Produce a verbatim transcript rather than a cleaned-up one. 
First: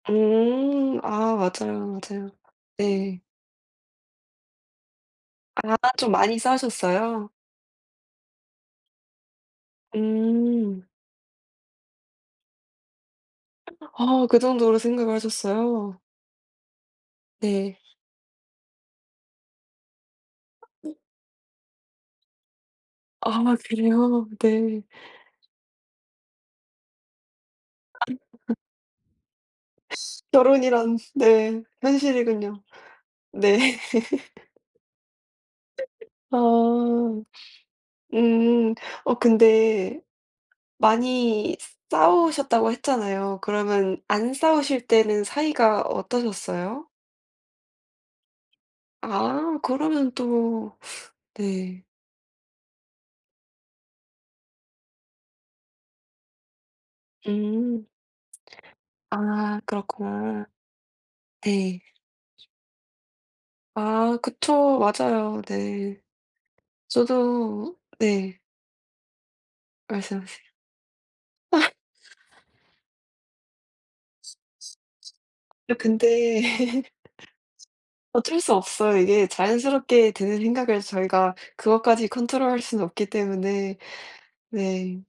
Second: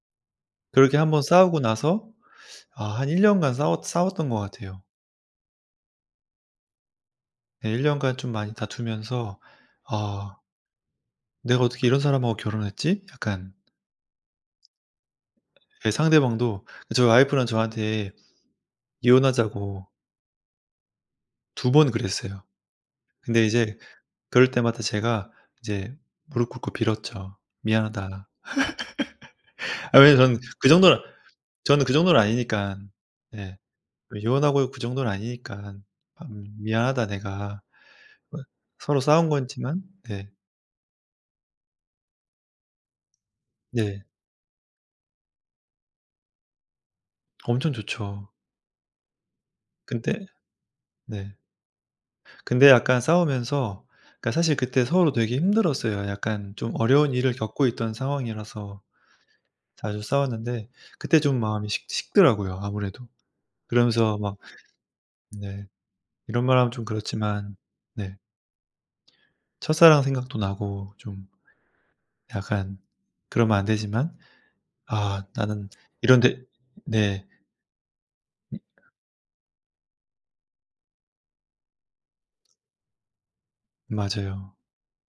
그렇게 음 한 번 아, 싸우고 맞아요, 나서 맞아요. 아 한 일 네. 년간 싸워 싸웠던 것 같아요. 아 좀 많이 싸우셨어요? 네. 일 년간 좀 많이 다투면서 '아 음. 내가 어떻게 이런 사람하고 결혼을 했지?' 약간 어 그 정도로 생각을 예 하셨어요? 상대방도 저의 와이프는 네. 저한테 이혼하자고 두 번 그랬어요. 근데 아 이제 그래요? 그럴 네. 때마다 제가 이제 무릎 꿇고 빌었죠. "미안하다." [unintelligible] 아니 저는 그 정도 결혼이란 네, 저는 그 정도는 현실이군요. 아니니까. 네. 네. 그 이혼하고 그 정도는 아니니까. "아 미안하다 어. 내가." 음. 서로 어 싸운 거였지만 근데 네. 많이 싸우셨다고 했잖아요. 그러면 네. 안 싸우실 때는 사이가 어떠셨어요? 엄청 좋죠. 아 그러면 근데 또 네. 네. 근데 약간 싸우면서 그러니까 사실 그때 서로 되게 힘들었어요. 약간 좀 어려운 일을 겪고 음. 있던 상황이라서 아 자주 그렇구나. 싸웠는데 그때 좀 마음이 네. 식 식더라고요 아무래도. 그러면서 아 막 그쵸. 맞아요. 네 네. 이런 말 하면 좀 그렇지만 저도 네. 네. 첫사랑 생각도 말씀하세요. 나고 좀 아. 약간 그러면 안 되지만. '아 나는 네 근데 이런데' 네. 어쩔 수 없어요. 이게 자연스럽게 드는 생각을 저희가 그것까지 컨트롤할 수는 없기 때문에. 맞아요. 네.